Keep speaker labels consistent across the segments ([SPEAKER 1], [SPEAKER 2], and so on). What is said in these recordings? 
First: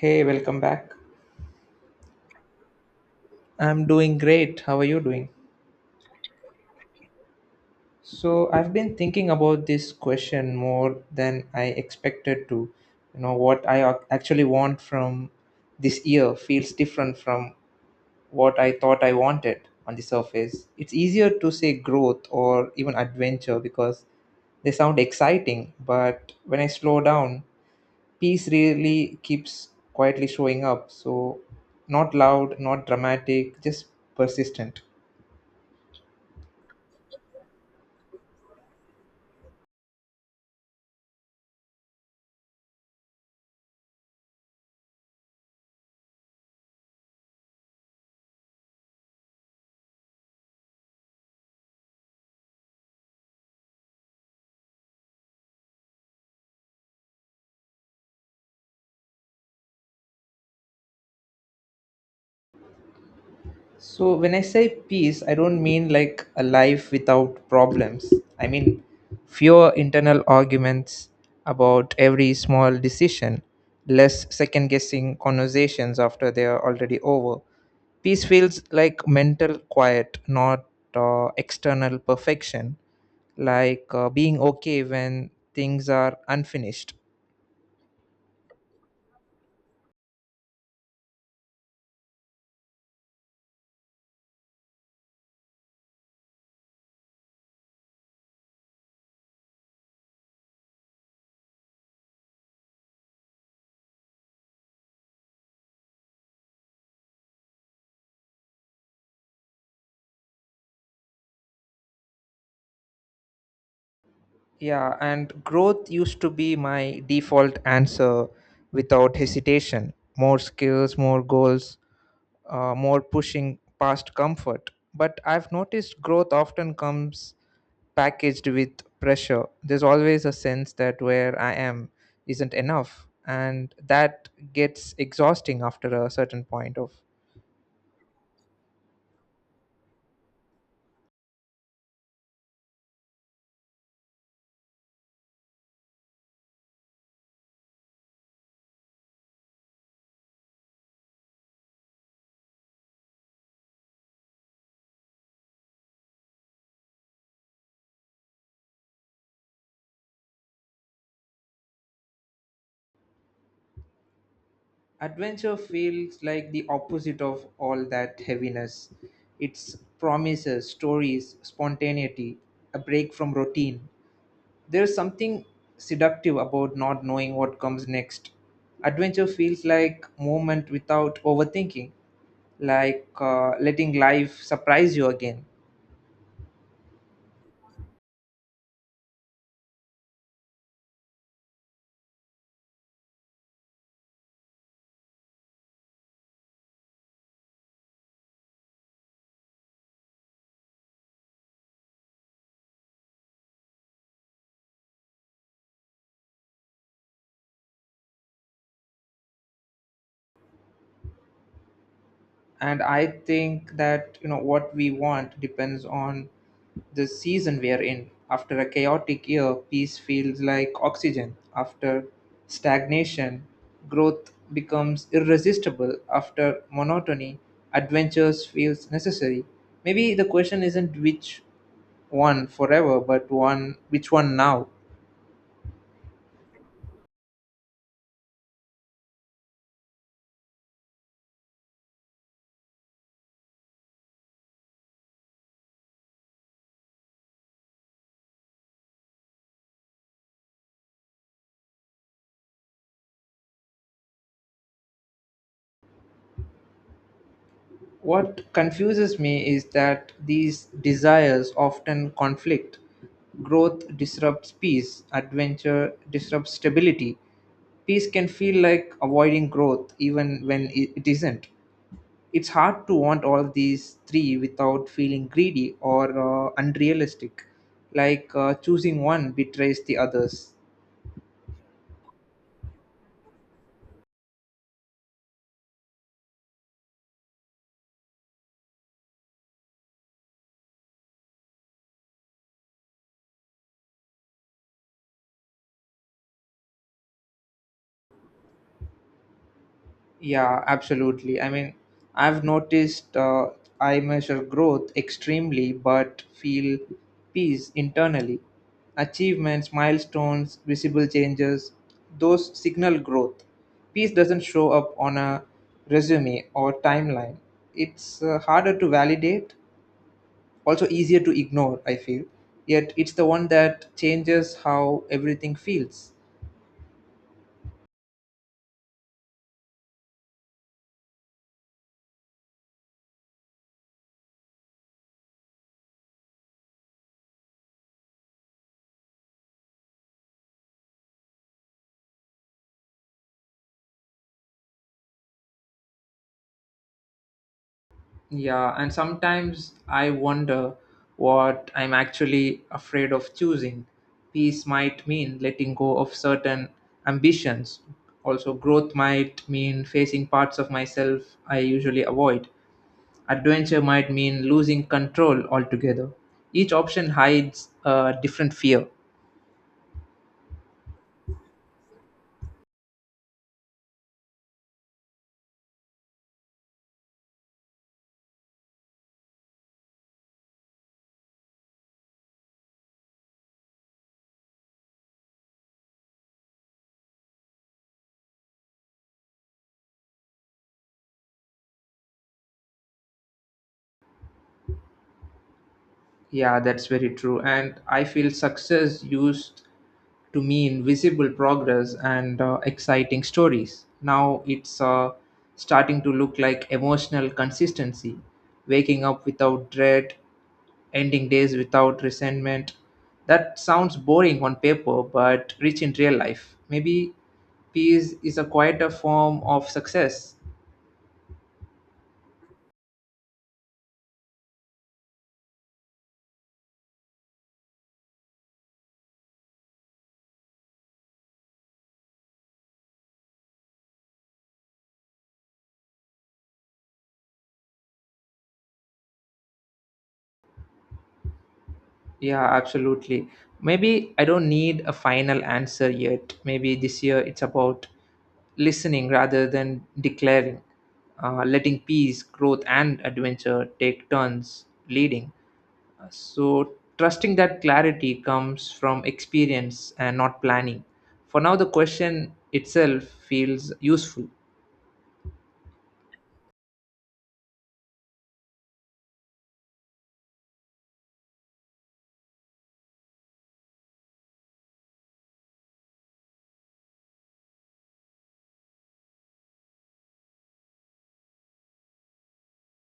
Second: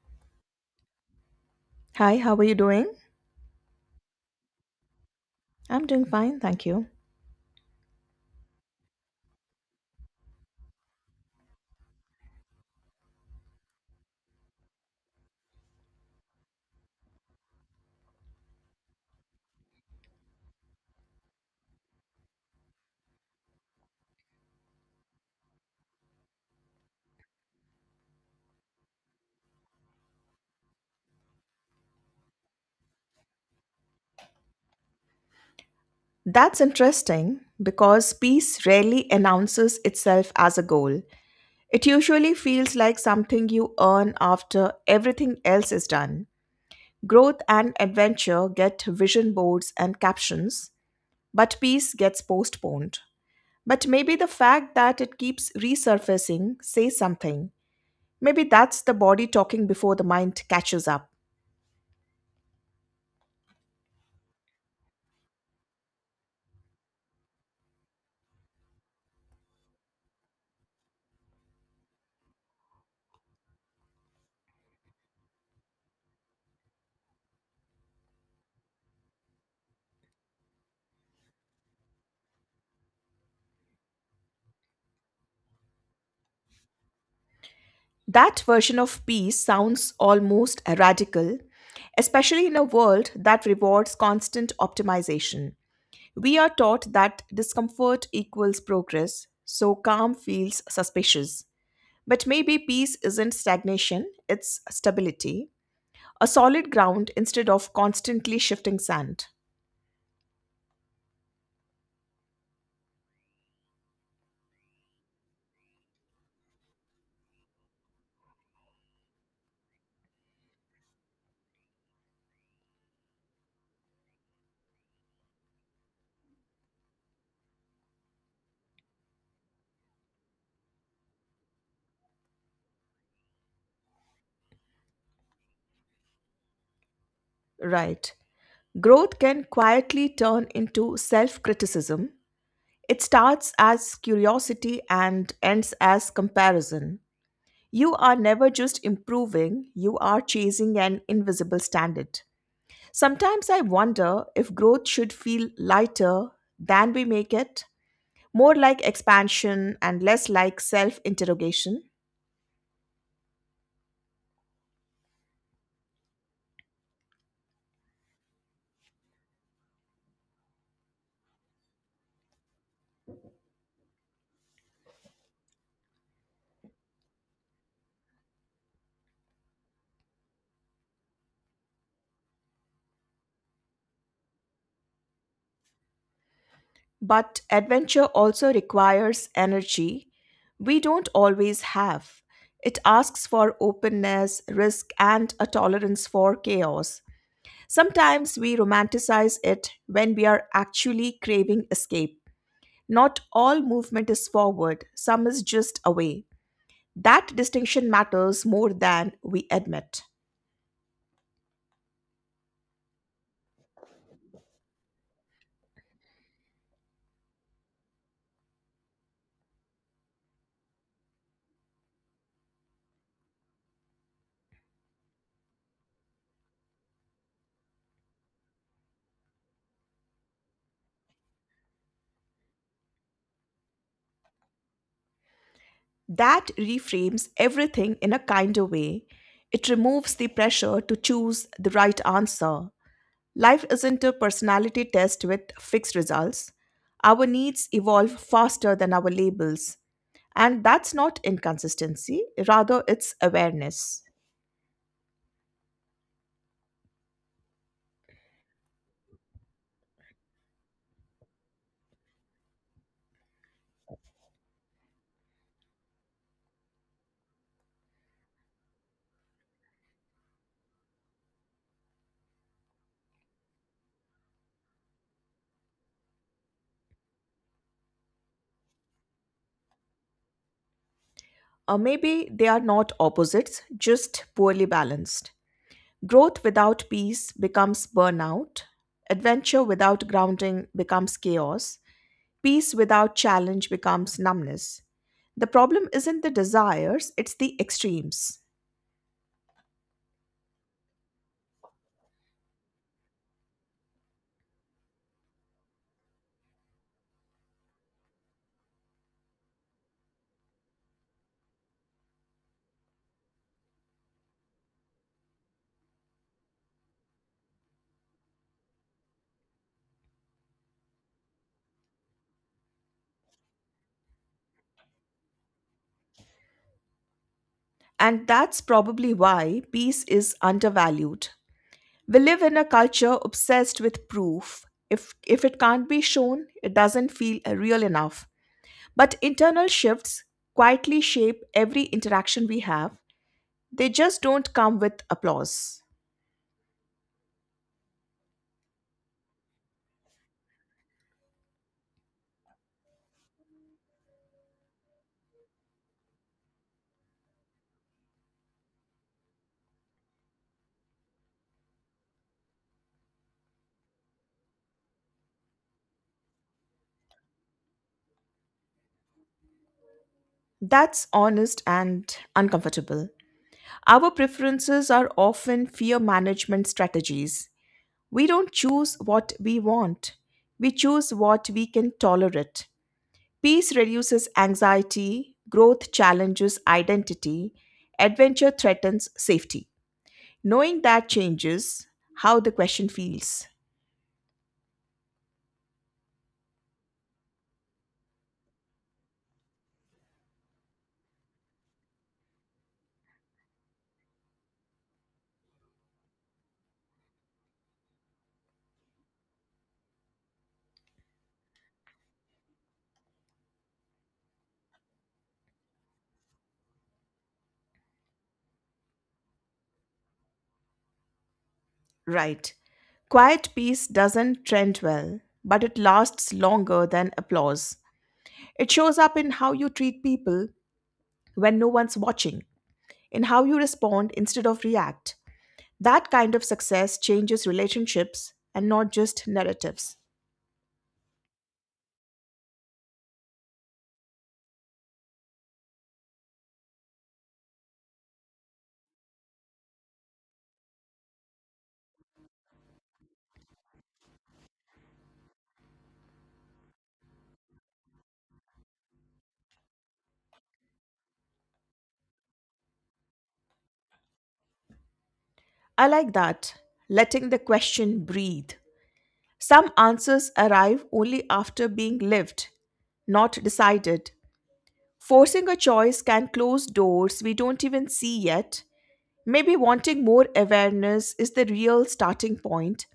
[SPEAKER 1] Hey, welcome back.
[SPEAKER 2] Hi, how are you doing?
[SPEAKER 1] I'm doing great. How are you doing?
[SPEAKER 2] I'm doing fine, thank you.
[SPEAKER 1] So, I've been thinking about this question more than I expected to. You know, what I actually want from this year feels different from what I thought I wanted on the surface. It's easier to say growth or even adventure because they sound exciting, but when I slow down, peace really keeps quietly showing up. So, not loud, not dramatic, just persistent.
[SPEAKER 2] That's interesting because peace rarely announces itself as a goal. It usually feels like something you earn after everything else is done. Growth and adventure get vision boards and captions, but peace gets postponed. But maybe the fact that it keeps resurfacing says something. Maybe that's the body talking before the mind catches up.
[SPEAKER 1] So when I say peace, I don't mean like a life without problems. I mean fewer internal arguments about every small decision, less second guessing conversations after they are already over. Peace feels like mental quiet, not external perfection, like being okay when things are unfinished.
[SPEAKER 2] That version of peace sounds almost radical, especially in a world that rewards constant optimization. We are taught that discomfort equals progress, so calm feels suspicious. But maybe peace isn't stagnation, it's stability, a solid ground instead of constantly shifting sand.
[SPEAKER 1] Yeah, and growth used to be my default answer without hesitation. More skills, more goals, more pushing past comfort. But I've noticed growth often comes packaged with pressure. There's always a sense that where I am isn't enough, and that gets exhausting after a certain point of.
[SPEAKER 2] Right. Growth can quietly turn into self criticism. It starts as curiosity and ends as comparison. You are never just improving, you are chasing an invisible standard. Sometimes I wonder if growth should feel lighter than we make it, more like expansion and less like self interrogation.
[SPEAKER 1] Adventure feels like the opposite of all that heaviness. It's promises, stories, spontaneity, a break from routine. There's something seductive about not knowing what comes next. Adventure feels like movement without overthinking, like letting life surprise you again.
[SPEAKER 2] But adventure also requires energy we don't always have. It asks for openness, risk, and a tolerance for chaos. Sometimes we romanticize it when we are actually craving escape. Not all movement is forward, some is just away. That distinction matters more than we admit.
[SPEAKER 1] And I think that, you know, what we want depends on the season we are in. After a chaotic year, peace feels like oxygen. After stagnation, growth becomes irresistible. After monotony, adventures feels necessary. Maybe the question isn't which one forever, but one which one now.
[SPEAKER 2] That reframes everything in a kinder way. It removes the pressure to choose the right answer. Life isn't a personality test with fixed results. Our needs evolve faster than our labels. And that's not inconsistency, rather, it's awareness.
[SPEAKER 1] What confuses me is that these desires often conflict. Growth disrupts peace, adventure disrupts stability. Peace can feel like avoiding growth even when it isn't. It's hard to want all these three without feeling greedy or unrealistic, like choosing one betrays the others.
[SPEAKER 2] Or maybe they are not opposites, just poorly balanced. Growth without peace becomes burnout. Adventure without grounding becomes chaos. Peace without challenge becomes numbness. The problem isn't the desires, it's the extremes.
[SPEAKER 1] Yeah, absolutely. I mean, I've noticed uh, I measure growth extremely but feel peace internally. Achievements, milestones, visible changes, those signal growth. Peace doesn't show up on a resume or timeline. It's harder to validate, also easier to ignore, I feel. Yet it's the one that changes how everything feels.
[SPEAKER 2] And that's probably why peace is undervalued. We live in a culture obsessed with proof. If it can't be shown, it doesn't feel real enough. But internal shifts quietly shape every interaction we have. They just don't come with applause.
[SPEAKER 1] Yeah, and sometimes I wonder what I'm actually afraid of choosing. Peace might mean letting go of certain ambitions. Also, growth might mean facing parts of myself I usually avoid. Adventure might mean losing control altogether. Each option hides a different fear.
[SPEAKER 2] That's honest and uncomfortable. Our preferences are often fear management strategies. We don't choose what we want, we choose what we can tolerate. Peace reduces anxiety, growth challenges identity, adventure threatens safety. Knowing that changes how the question feels.
[SPEAKER 1] Yeah, that's very true. And I feel success used to mean visible progress and exciting stories. Now it's starting to look like emotional consistency, waking up without dread, ending days without resentment. That sounds boring on paper, but rich in real life. Maybe peace is a quieter form of success.
[SPEAKER 2] Right. Quiet peace doesn't trend well, but it lasts longer than applause. It shows up in how you treat people when no one's watching, in how you respond instead of react. That kind of success changes relationships and not just narratives.
[SPEAKER 1] Yeah, absolutely. Maybe I don't need a final answer yet. Maybe this year it's about listening rather than declaring, letting peace, growth, and adventure take turns leading. So, trusting that clarity comes from experience and not planning. For now, the question itself feels useful.
[SPEAKER 2] I like that, letting the question breathe. Some answers arrive only after being lived, not decided. Forcing a choice can close doors we don't even see yet. Maybe wanting more awareness is the real starting point.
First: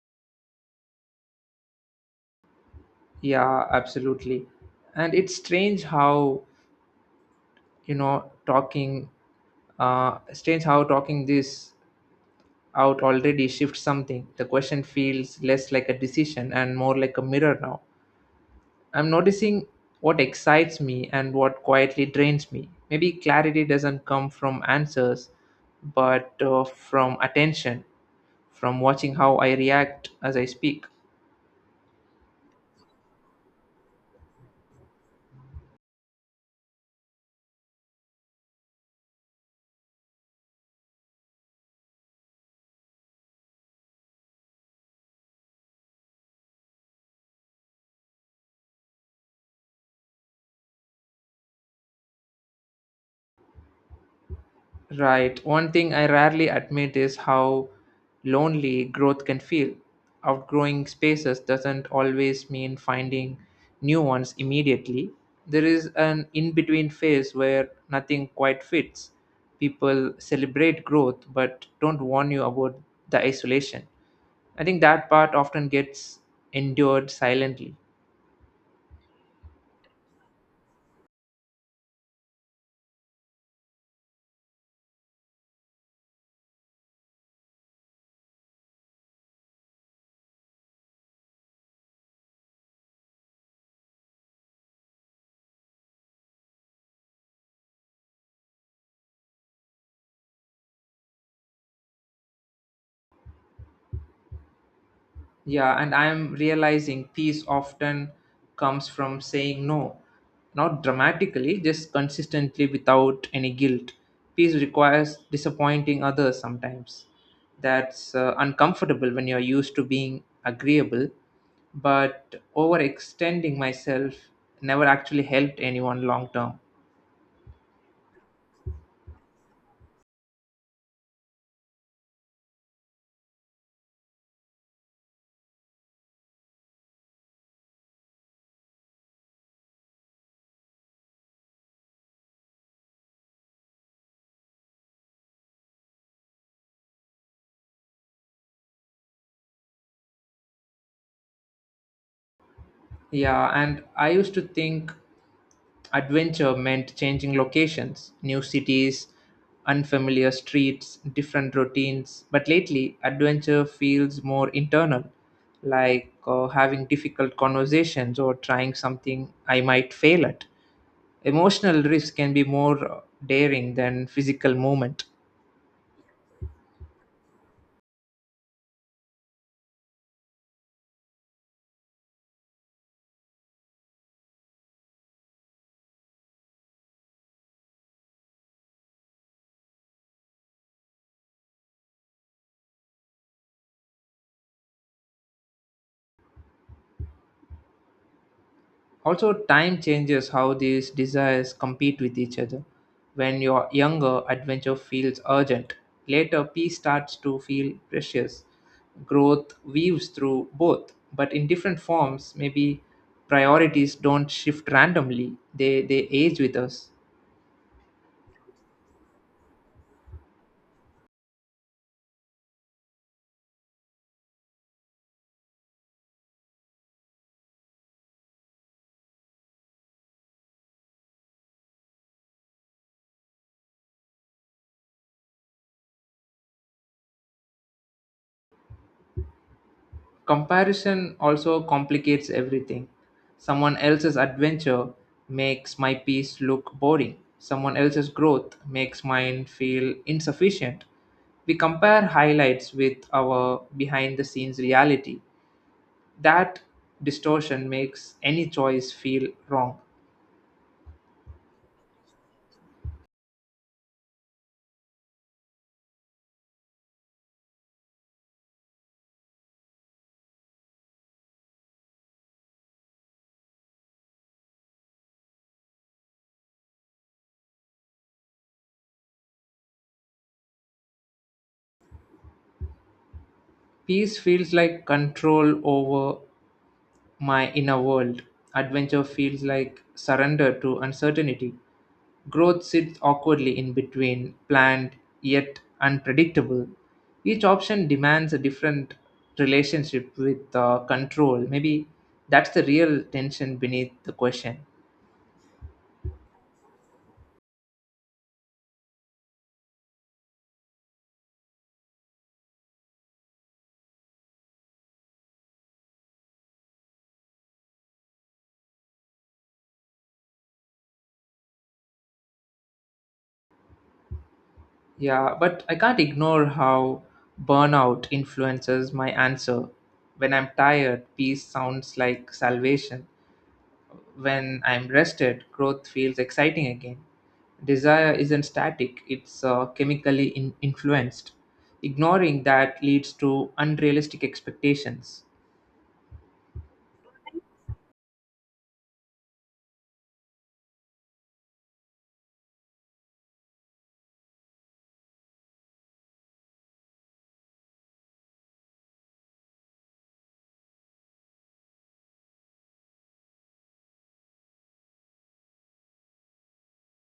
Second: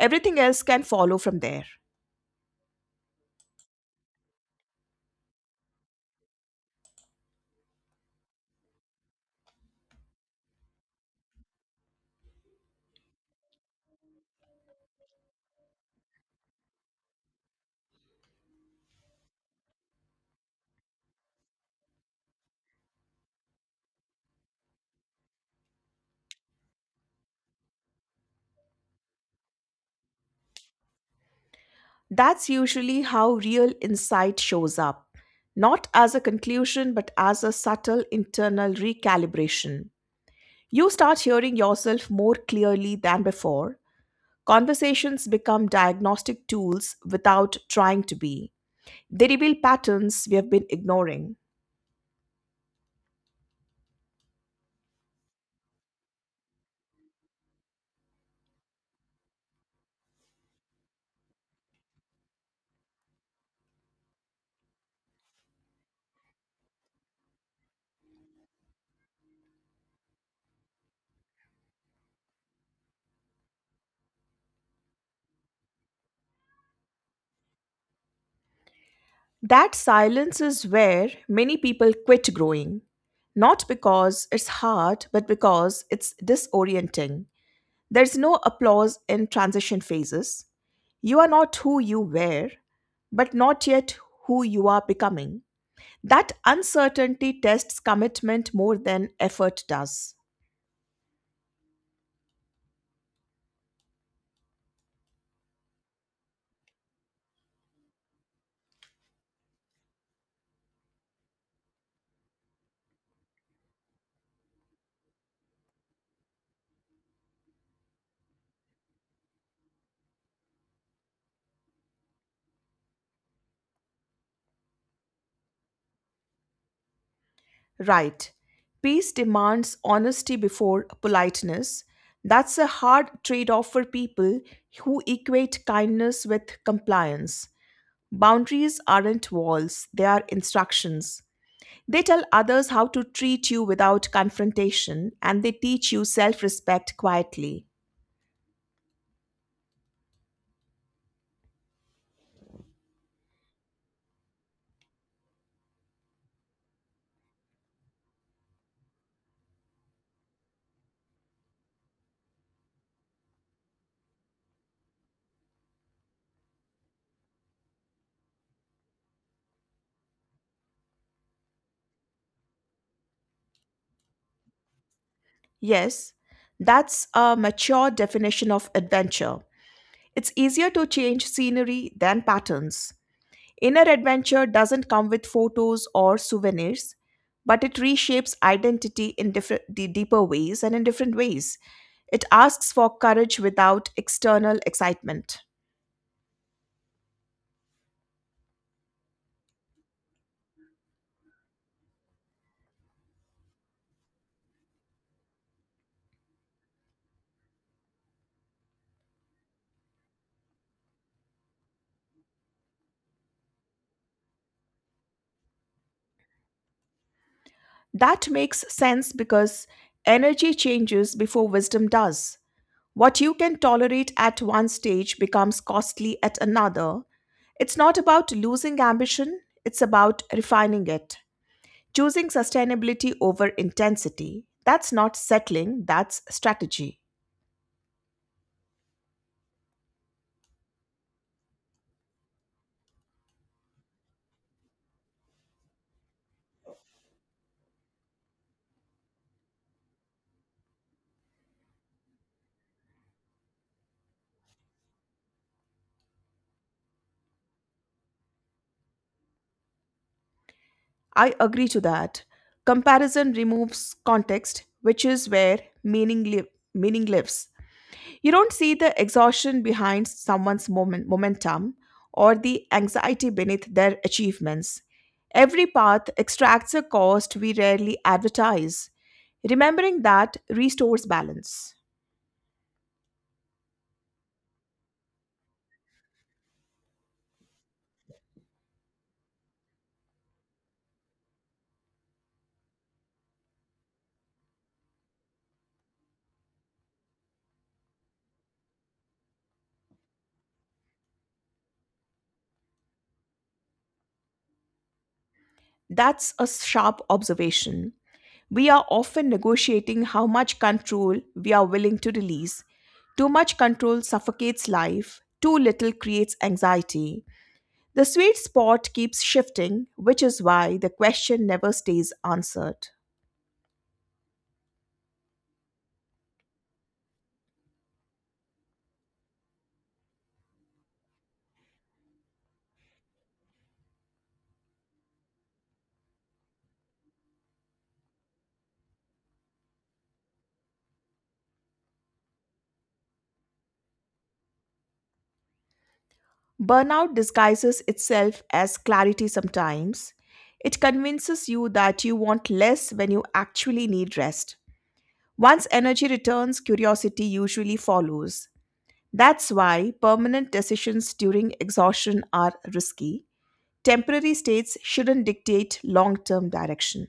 [SPEAKER 2] Everything else can follow from there.
[SPEAKER 1] Yeah, absolutely. And it's strange how, you know, talking, strange how talking this out already shifts something. The question feels less like a decision and more like a mirror now. I'm noticing what excites me and what quietly drains me. Maybe clarity doesn't come from answers, but from attention, from watching how I react as I speak.
[SPEAKER 2] That's usually how real insight shows up, not as a conclusion, but as a subtle internal recalibration. You start hearing yourself more clearly than before. Conversations become diagnostic tools without trying to be. They reveal patterns we have been ignoring.
[SPEAKER 1] Right. One thing I rarely admit is how lonely growth can feel. Outgrowing spaces doesn't always mean finding new ones immediately. There is an in between phase where nothing quite fits. People celebrate growth but don't warn you about the isolation. I think that part often gets endured silently.
[SPEAKER 2] That silence is where many people quit growing, not because it's hard, but because it's disorienting. There's no applause in transition phases. You are not who you were, but not yet who you are becoming. That uncertainty tests commitment more than effort does.
[SPEAKER 1] Yeah, and I'm realizing peace often comes from saying no. Not dramatically, just consistently without any guilt. Peace requires disappointing others sometimes. That's uncomfortable when you're used to being agreeable, but overextending myself never actually helped anyone long term.
[SPEAKER 2] Right. Peace demands honesty before politeness. That's a hard trade off for people who equate kindness with compliance. Boundaries aren't walls, they are instructions. They tell others how to treat you without confrontation and they teach you self respect quietly.
[SPEAKER 1] Yeah, and I used to think adventure meant changing locations, new cities, unfamiliar streets, different routines. But lately, adventure feels more internal, like having difficult conversations or trying something I might fail at. Emotional risk can be more daring than physical movement.
[SPEAKER 2] Yes, that's a mature definition of adventure. It's easier to change scenery than patterns. Inner adventure doesn't come with photos or souvenirs, but it reshapes identity in deeper ways and in different ways. It asks for courage without external excitement.
[SPEAKER 1] Also, time changes how these desires compete with each other. When you're younger, adventure feels urgent. Later, peace starts to feel precious. Growth weaves through both, but in different forms. Maybe priorities don't shift randomly, they age with us.
[SPEAKER 2] That makes sense because energy changes before wisdom does. What you can tolerate at one stage becomes costly at another. It's not about losing ambition, it's about refining it. Choosing sustainability over intensity. That's not settling, that's strategy.
[SPEAKER 1] Comparison also complicates everything. Someone else's adventure makes my peace look boring. Someone else's growth makes mine feel insufficient. We compare highlights with our behind the scenes reality. That distortion makes any choice feel wrong.
[SPEAKER 2] I agree to that. Comparison removes context, which is where meaning lives. You don't see the exhaustion behind someone's moment, momentum or the anxiety beneath their achievements. Every path extracts a cost we rarely advertise. Remembering that restores balance.
[SPEAKER 1] Peace feels like control over my inner world. Adventure feels like surrender to uncertainty. Growth sits awkwardly in between, planned yet unpredictable. Each option demands a different relationship with control. Maybe that's the real tension beneath the question.
[SPEAKER 2] That's a sharp observation. We are often negotiating how much control we are willing to release. Too much control suffocates life, too little creates anxiety. The sweet spot keeps shifting, which is why the question never stays answered.
[SPEAKER 1] Yeah, but I can't ignore how burnout influences my answer. When I'm tired, peace sounds like salvation. When I'm rested, growth feels exciting again. Desire isn't static, it's chemically influenced. Ignoring that leads to unrealistic expectations.
[SPEAKER 2] Burnout disguises itself as clarity sometimes. It convinces you that you want less when you actually need rest. Once energy returns, curiosity usually follows. That's why permanent decisions during exhaustion are risky. Temporary states shouldn't dictate long term direction.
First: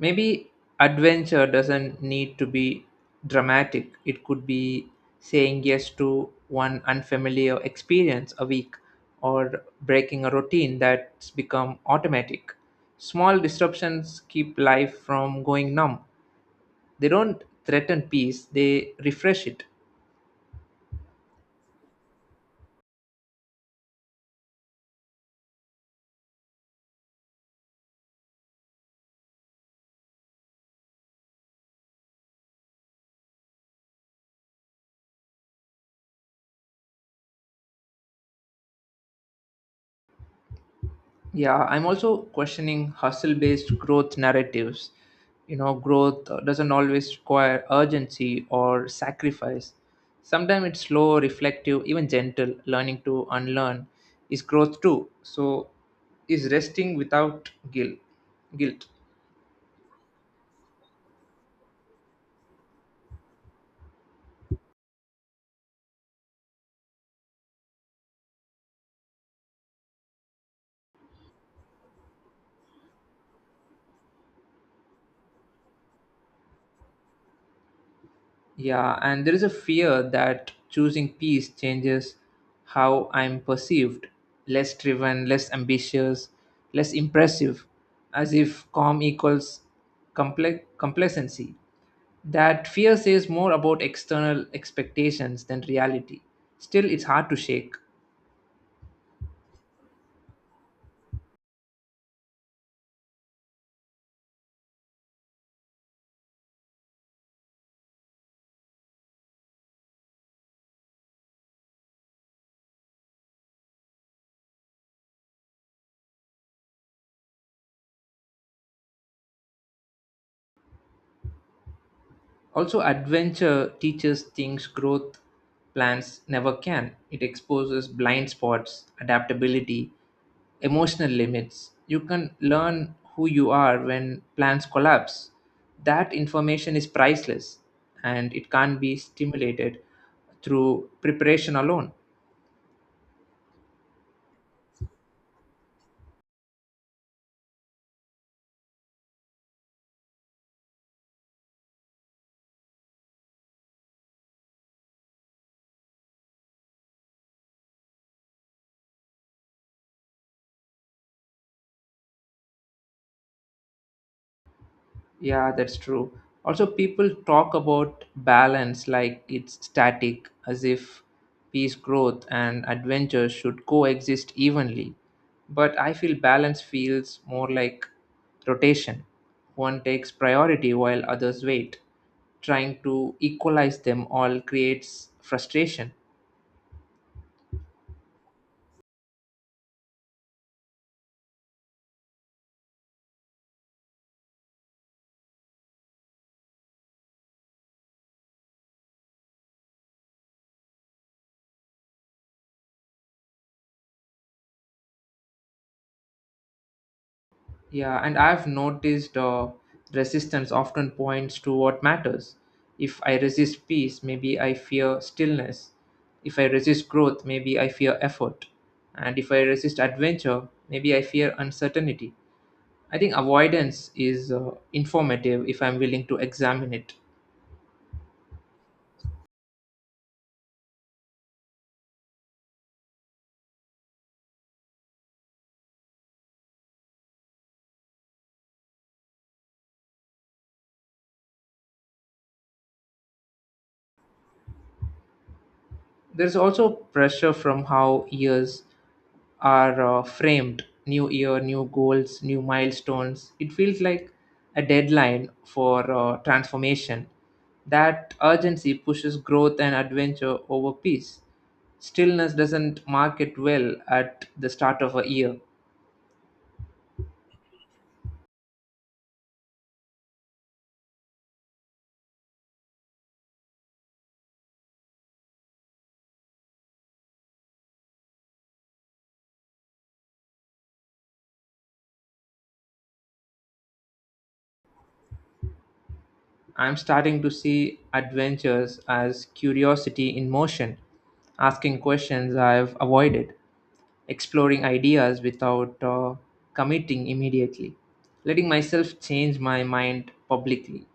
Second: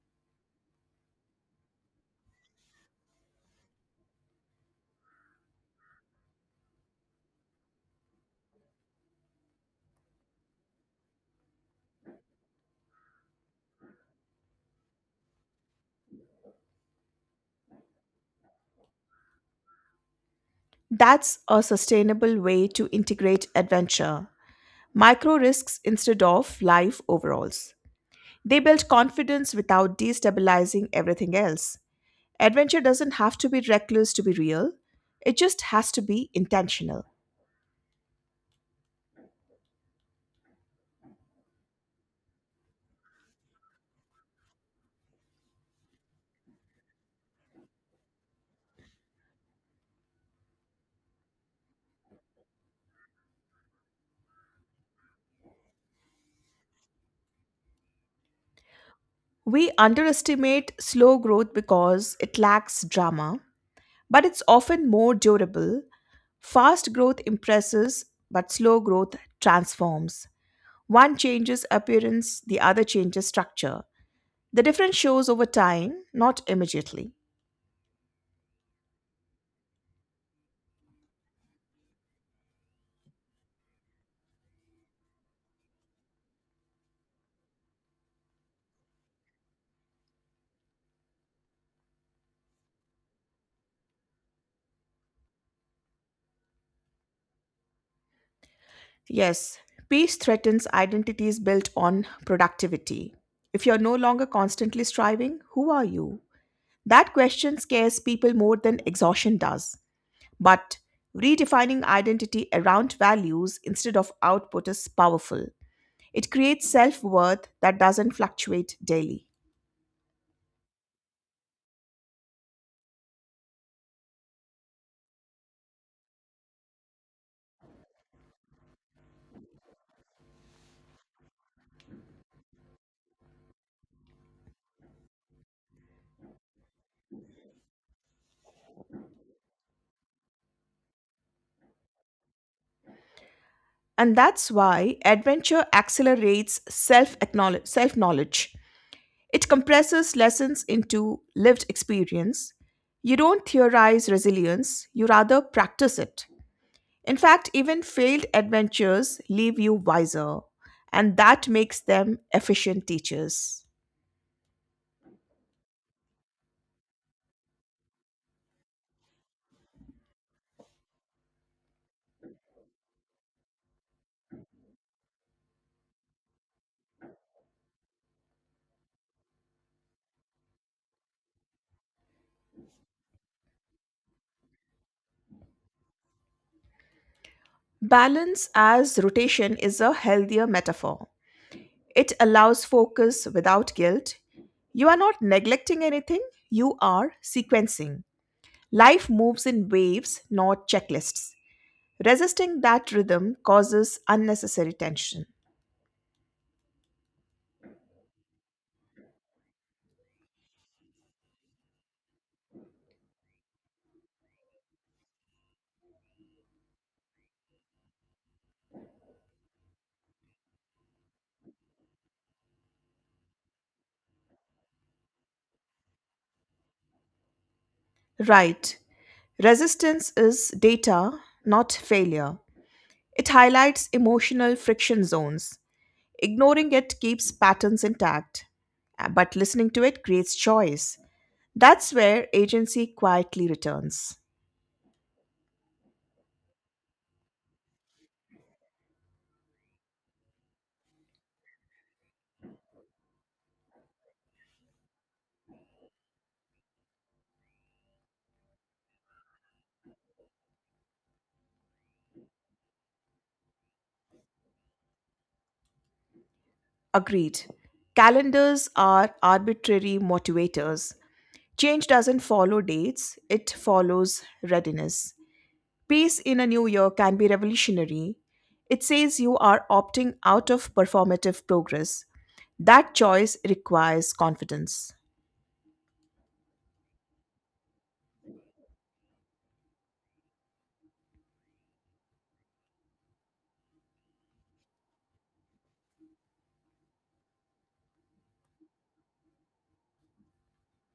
[SPEAKER 1] Maybe adventure doesn't need to be dramatic, it could be saying yes to one unfamiliar experience a week or breaking a routine that's become automatic. Small disruptions keep life from going numb. They don't threaten peace, they refresh it.
[SPEAKER 2] That's a sustainable way to integrate adventure, micro risks instead of life overalls. They build confidence without destabilizing everything else. Adventure doesn't have to be reckless to be real, it just has to be intentional.
[SPEAKER 1] Yeah, I'm also questioning hustle based growth narratives. You know, growth doesn't always require urgency or sacrifice. Sometimes it's slow, reflective, even gentle. Learning to unlearn is growth too, so is resting without guilt.
[SPEAKER 2] We underestimate slow growth because it lacks drama, but it's often more durable. Fast growth impresses, but slow growth transforms. One changes appearance, the other changes structure. The difference shows over time, not immediately.
[SPEAKER 1] Yeah, and there is a fear that choosing peace changes how I'm perceived, less driven, less ambitious, less impressive, as if calm equals complacency. That fear says more about external expectations than reality. Still, it's hard to shake.
[SPEAKER 2] Yes, peace threatens identities built on productivity. If you're no longer constantly striving, who are you? That question scares people more than exhaustion does. But redefining identity around values instead of output is powerful. It creates self worth that doesn't fluctuate daily.
[SPEAKER 1] Also, adventure teaches things growth plans never can. It exposes blind spots, adaptability, emotional limits. You can learn who you are when plans collapse. That information is priceless and it can't be stimulated through preparation alone.
[SPEAKER 2] And that's why adventure accelerates self knowledge. It compresses lessons into lived experience. You don't theorize resilience, you rather practice it. In fact, even failed adventures leave you wiser, and that makes them efficient teachers.
[SPEAKER 1] Yeah, that's true. Also, people talk about balance like it's static, as if peace, growth, and adventure should coexist evenly. But I feel balance feels more like rotation. One takes priority while others wait. Trying to equalize them all creates frustration.
[SPEAKER 2] Balance as rotation is a healthier metaphor. It allows focus without guilt. You are not neglecting anything, you are sequencing. Life moves in waves, not checklists. Resisting that rhythm causes unnecessary tension.
[SPEAKER 1] Yeah, and I've noticed resistance often points to what matters. If I resist peace, maybe I fear stillness. If I resist growth, maybe I fear effort. And if I resist adventure, maybe I fear uncertainty. I think avoidance is informative if I'm willing to examine it.
[SPEAKER 2] Right. Resistance is data, not failure. It highlights emotional friction zones. Ignoring it keeps patterns intact, but listening to it creates choice. That's where agency quietly returns.
[SPEAKER 1] There's also pressure from how years are framed. New year, new goals, new milestones. It feels like a deadline for transformation. That urgency pushes growth and adventure over peace. Stillness doesn't market well at the start of a year.
[SPEAKER 2] Agreed. Calendars are arbitrary motivators. Change doesn't follow dates, it follows readiness. Peace in a new year can be revolutionary. It says you are opting out of performative progress. That choice requires confidence.
[SPEAKER 1] I'm starting to see adventures as curiosity in motion, asking questions I've avoided, exploring ideas without committing immediately, letting myself change my mind publicly.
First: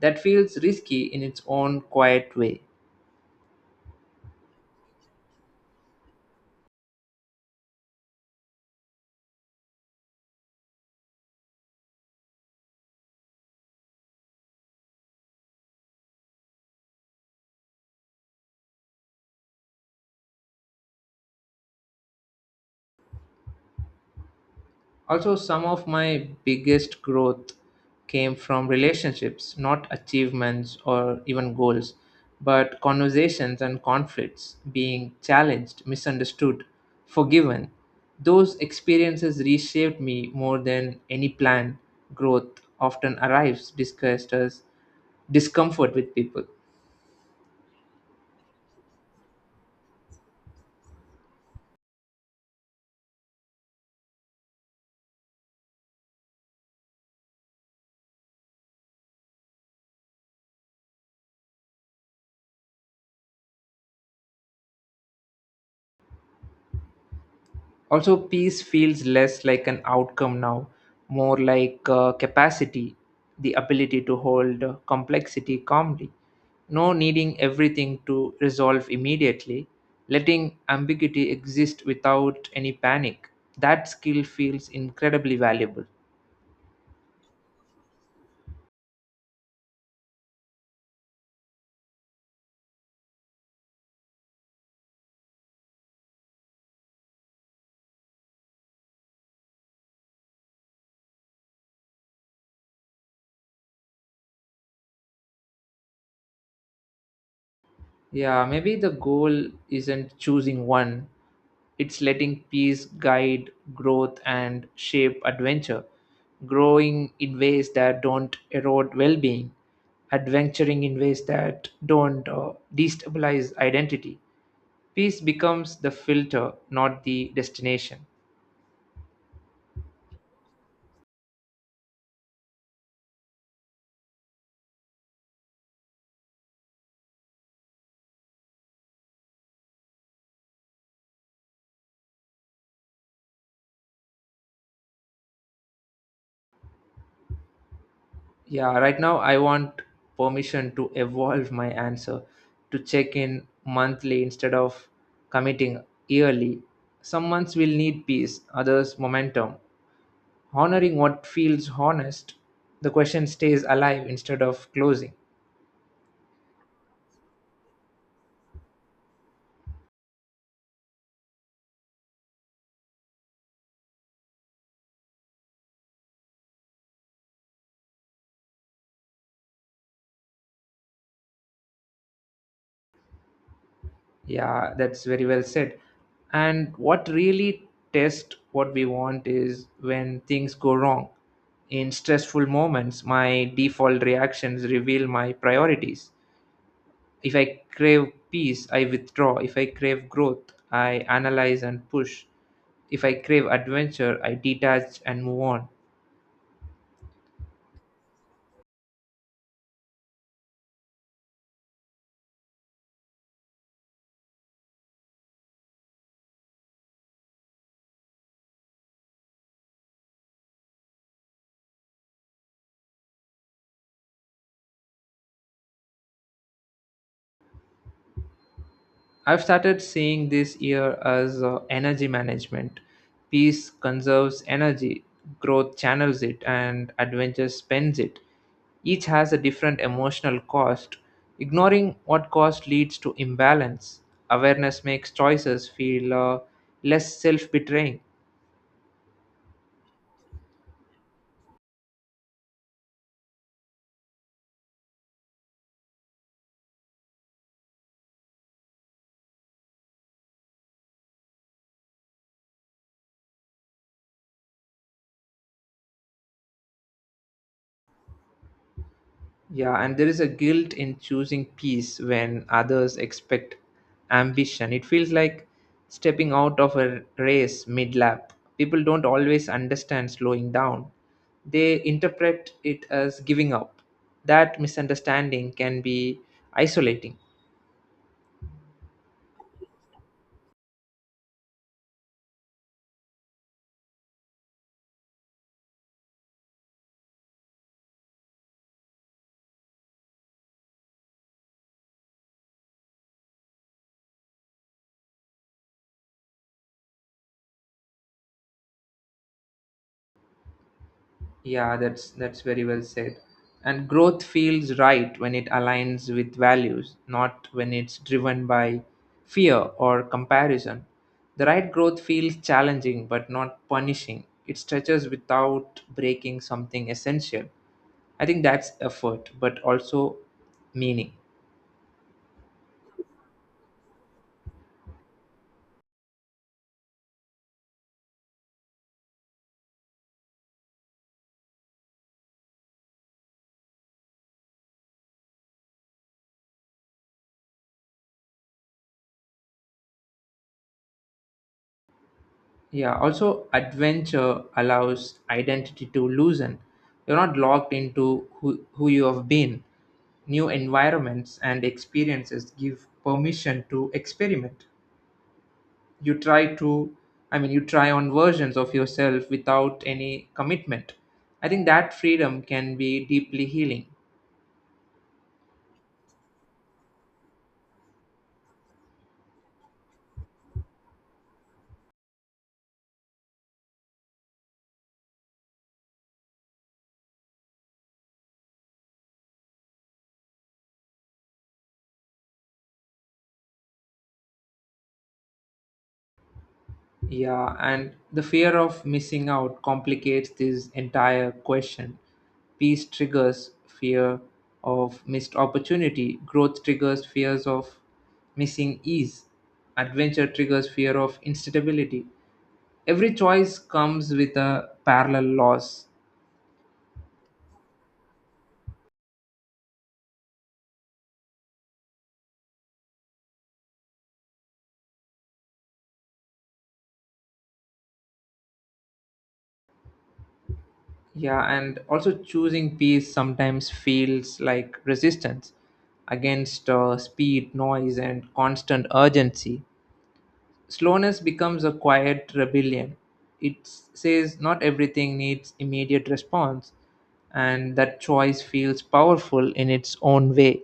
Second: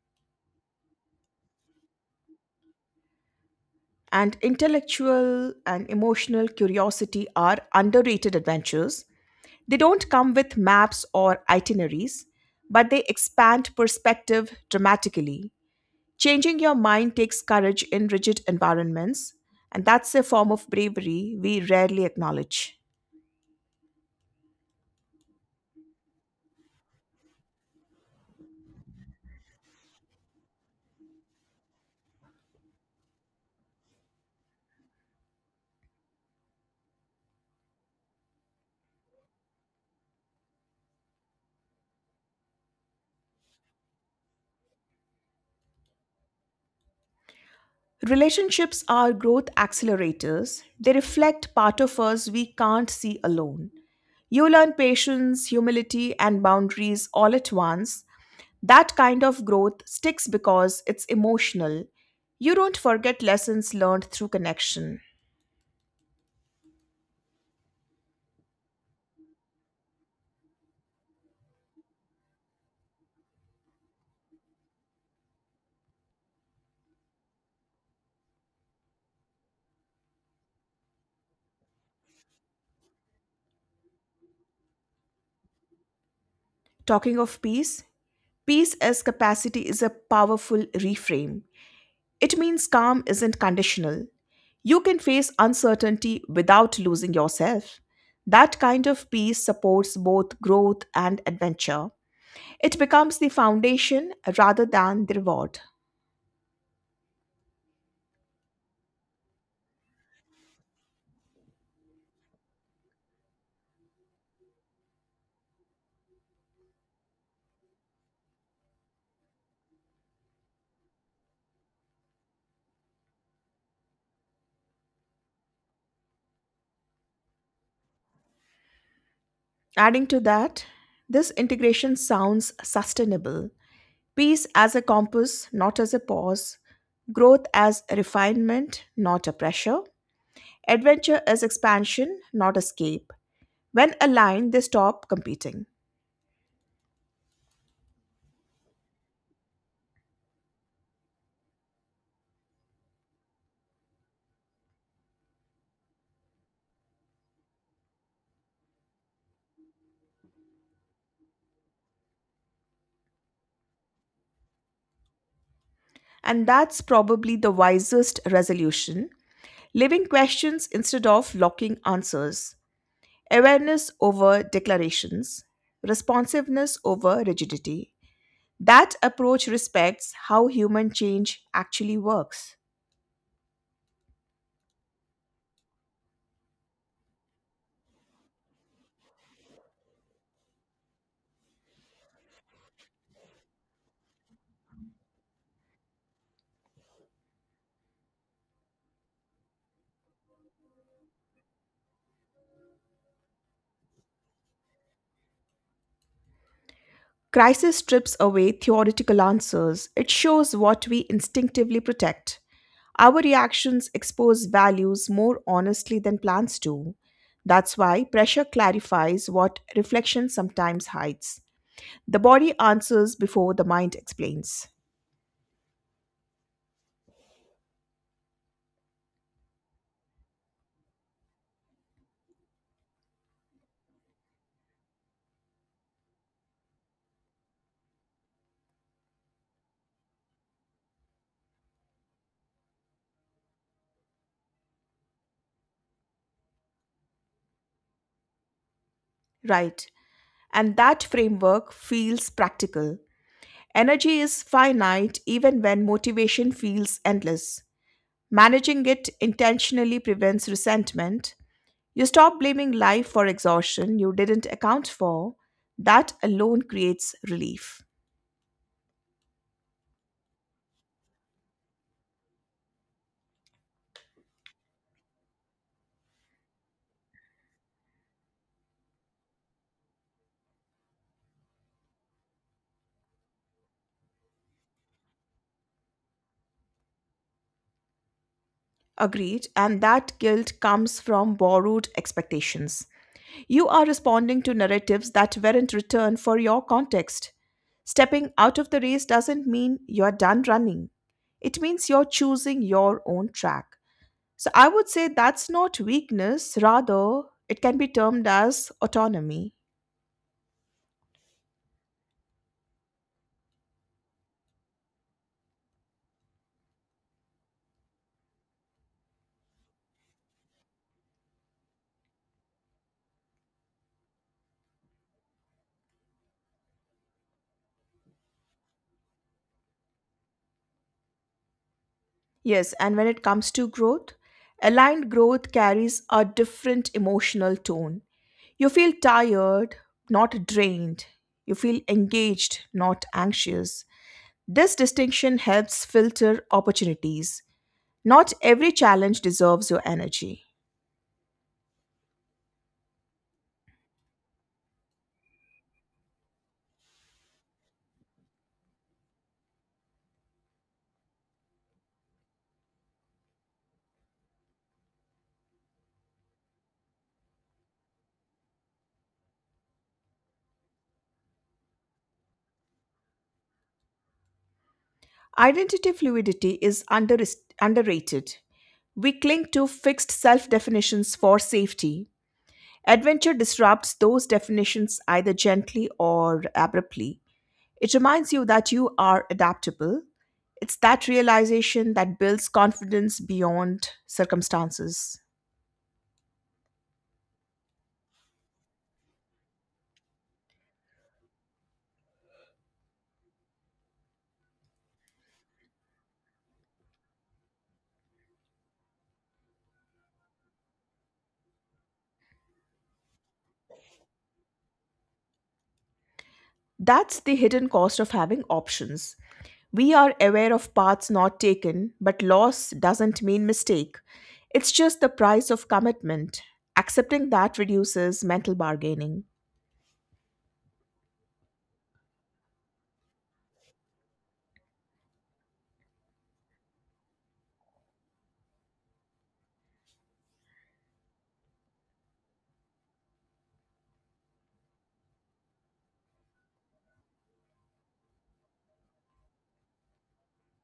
[SPEAKER 1] That feels risky in its own quiet way.
[SPEAKER 2] And intellectual and emotional curiosity are underrated adventures. They don't come with maps or itineraries, but they expand perspective dramatically. Changing your mind takes courage in rigid environments, and that's a form of bravery we rarely acknowledge.
[SPEAKER 1] Also, some of my biggest growth came from relationships, not achievements or even goals, but conversations and conflicts, being challenged, misunderstood, forgiven. Those experiences reshaped me more than any plan. Growth often arrives discussed as discomfort with people.
[SPEAKER 2] Relationships are growth accelerators, they reflect part of us we can't see alone. You learn patience, humility, and boundaries all at once. That kind of growth sticks because it's emotional. You don't forget lessons learned through connection.
[SPEAKER 1] Also, peace feels less like an outcome now, more like capacity, the ability to hold complexity calmly. No needing everything to resolve immediately, letting ambiguity exist without any panic. That skill feels incredibly valuable.
[SPEAKER 2] Talking of peace, peace as capacity is a powerful reframe. It means calm isn't conditional. You can face uncertainty without losing yourself. That kind of peace supports both growth and adventure. It becomes the foundation rather than the reward.
[SPEAKER 1] Yeah, maybe the goal isn't choosing one, it's letting peace guide growth and shape adventure, growing in ways that don't erode well being, adventuring in ways that don't destabilize identity. Peace becomes the filter, not the destination.
[SPEAKER 2] Adding to that, this integration sounds sustainable. Peace as a compass, not as a pause. Growth as refinement, not a pressure. Adventure as expansion, not escape. When aligned, they stop competing.
[SPEAKER 1] Yeah, right now I want permission to evolve my answer, to check in monthly instead of committing yearly. Some months will need peace, others momentum. Honoring what feels honest, the question stays alive instead of closing.
[SPEAKER 2] And that's probably the wisest resolution, living questions instead of locking answers, awareness over declarations, responsiveness over rigidity. That approach respects how human change actually works.
[SPEAKER 1] Yeah, that's very well said. And what really tests what we want is when things go wrong. In stressful moments, my default reactions reveal my priorities. If I crave peace, I withdraw. If I crave growth, I analyze and push. If I crave adventure, I detach and move on.
[SPEAKER 2] Crisis strips away theoretical answers, it shows what we instinctively protect. Our reactions expose values more honestly than plans do. That's why pressure clarifies what reflection sometimes hides. The body answers before the mind explains.
[SPEAKER 1] I've started seeing this year as energy management. Peace conserves energy, growth channels it, and adventure spends it. Each has a different emotional cost. Ignoring what cost leads to imbalance. Awareness makes choices feel less self betraying.
[SPEAKER 2] Right. And that framework feels practical. Energy is finite even when motivation feels endless. Managing it intentionally prevents resentment. You stop blaming life for exhaustion you didn't account for. That alone creates relief.
[SPEAKER 1] Yeah, and there is a guilt in choosing peace when others expect ambition. It feels like stepping out of a race mid lap. People don't always understand slowing down, they interpret it as giving up. That misunderstanding can be isolating.
[SPEAKER 2] Agreed. And that guilt comes from borrowed expectations. You are responding to narratives that weren't returned for your context. Stepping out of the race doesn't mean you're done running, it means you're choosing your own track. So I would say that's not weakness, rather, it can be termed as autonomy.
[SPEAKER 1] Yeah, that's very well said. And growth feels right when it aligns with values, not when it's driven by fear or comparison. The right growth feels challenging but not punishing. It stretches without breaking something essential. I think that's effort, but also meaning.
[SPEAKER 2] Yes, and when it comes to growth, aligned growth carries a different emotional tone. You feel tired, not drained. You feel engaged, not anxious. This distinction helps filter opportunities. Not every challenge deserves your energy.
[SPEAKER 1] Yeah, also adventure allows identity to loosen. You're not locked into who you have been. New environments and experiences give permission to experiment. You try to, I mean, You try on versions of yourself without any commitment. I think that freedom can be deeply healing.
[SPEAKER 2] Identity fluidity is underrated. We cling to fixed self definitions for safety. Adventure disrupts those definitions either gently or abruptly. It reminds you that you are adaptable. It's that realization that builds confidence beyond circumstances.
[SPEAKER 1] Yeah, and the fear of missing out complicates this entire question. Peace triggers fear of missed opportunity, growth triggers fears of missing ease, adventure triggers fear of instability. Every choice comes with a parallel loss.
[SPEAKER 2] That's the hidden cost of having options. We are aware of paths not taken, but loss doesn't mean mistake. It's just the price of commitment. Accepting that reduces mental bargaining.
[SPEAKER 1] Yeah, and also choosing peace sometimes feels like resistance against speed, noise, and constant urgency. Slowness becomes a quiet rebellion. It says not everything needs immediate response, and that choice feels powerful in its own way.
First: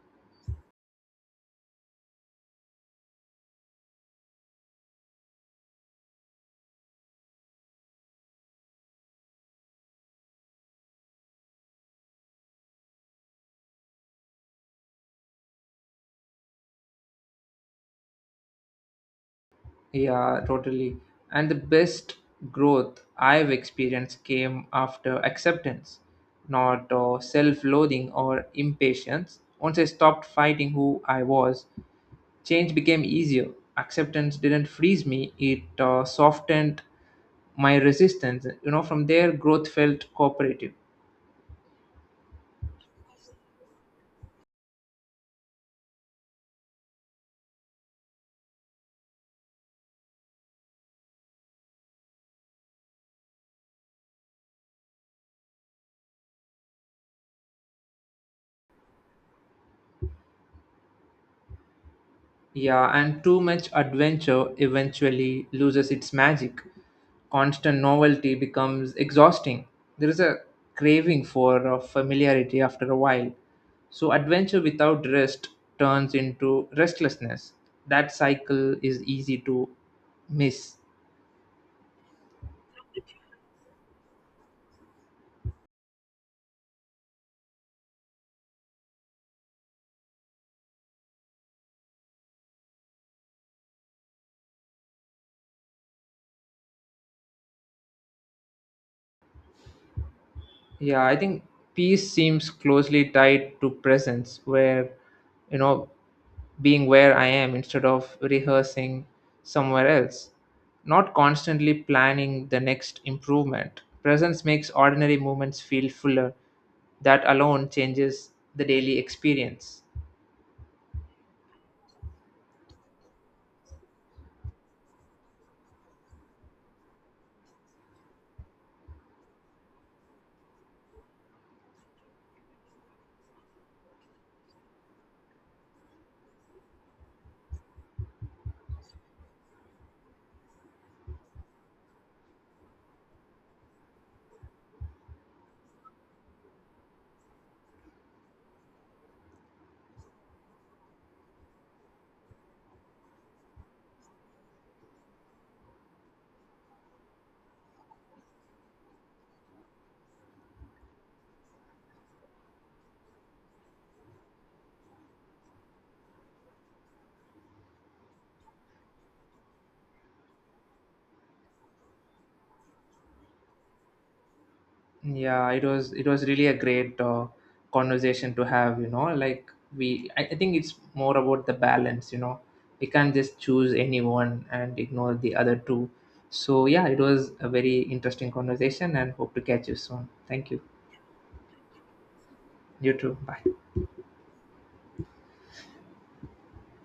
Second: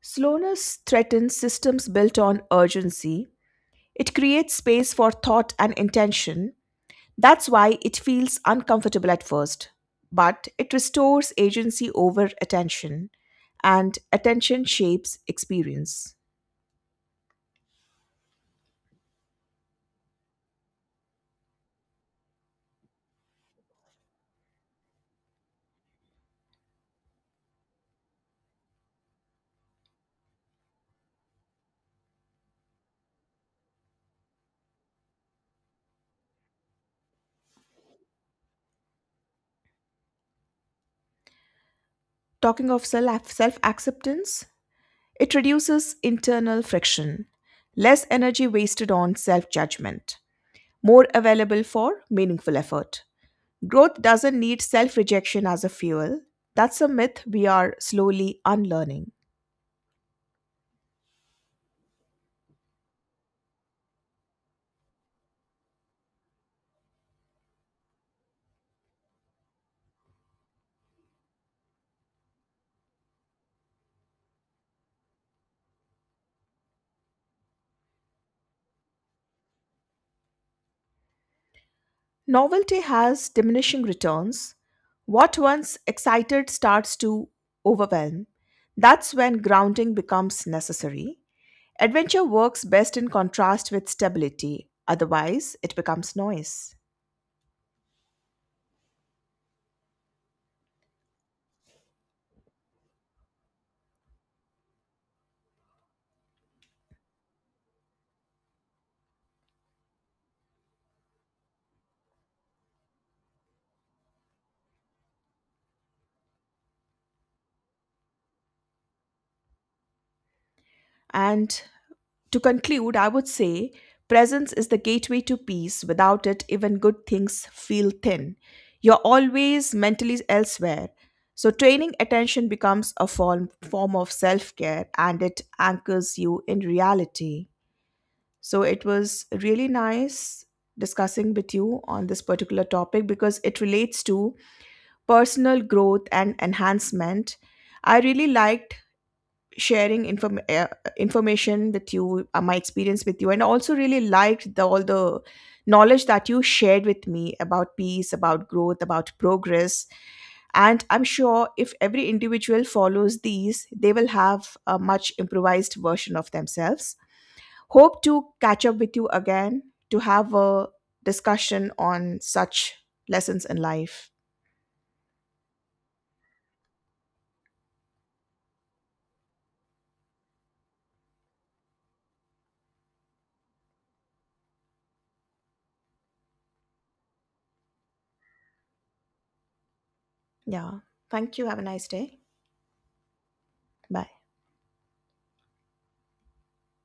[SPEAKER 2] Slowness threatens systems built on urgency. It creates space for thought and intention. That's why it feels uncomfortable at first. But it restores agency over attention, and attention shapes experience.
[SPEAKER 1] Yeah, totally. And the best growth I've experienced came after acceptance, not self loathing or impatience. Once I stopped fighting who I was, change became easier. Acceptance didn't freeze me, it softened my resistance. You know, from there growth felt cooperative.
[SPEAKER 2] Talking of self acceptance, it reduces internal friction, less energy wasted on self judgment, more available for meaningful effort. Growth doesn't need self rejection as a fuel. That's a myth we are slowly unlearning.
[SPEAKER 1] Yeah, and too much adventure eventually loses its magic. Constant novelty becomes exhausting. There is a craving for familiarity after a while, so adventure without rest turns into restlessness. That cycle is easy to miss.
[SPEAKER 2] Novelty has diminishing returns. What once excited starts to overwhelm. That's when grounding becomes necessary. Adventure works best in contrast with stability, otherwise, it becomes noise.
[SPEAKER 1] Yeah, I think peace seems closely tied to presence, where, you know, being where I am instead of rehearsing somewhere else, not constantly planning the next improvement. Presence makes ordinary moments feel fuller. That alone changes the daily experience.
[SPEAKER 2] And to conclude, I would say presence is the gateway to peace. Without it, even good things feel thin. You're always mentally elsewhere. So, training attention becomes a form of self care and it anchors you in reality. So, it was really nice discussing with you on this particular topic because it relates to personal growth and enhancement. I really liked sharing information with you, my experience with you, and also really liked all the knowledge that you shared with me about peace, about growth, about progress. And I'm sure if every individual follows these, they will have a much improvised version of themselves. Hope to catch up with you again to have a discussion on such lessons in life.
[SPEAKER 1] Yeah, it was really a great conversation to have. You know, like I think it's more about the balance. You know, we can't just choose any one and ignore the other two. So yeah, it was a very interesting conversation, and hope to catch you soon. Thank you.
[SPEAKER 2] Yeah. Thank you. Have a nice day.
[SPEAKER 1] You too. Bye.
[SPEAKER 2] Bye.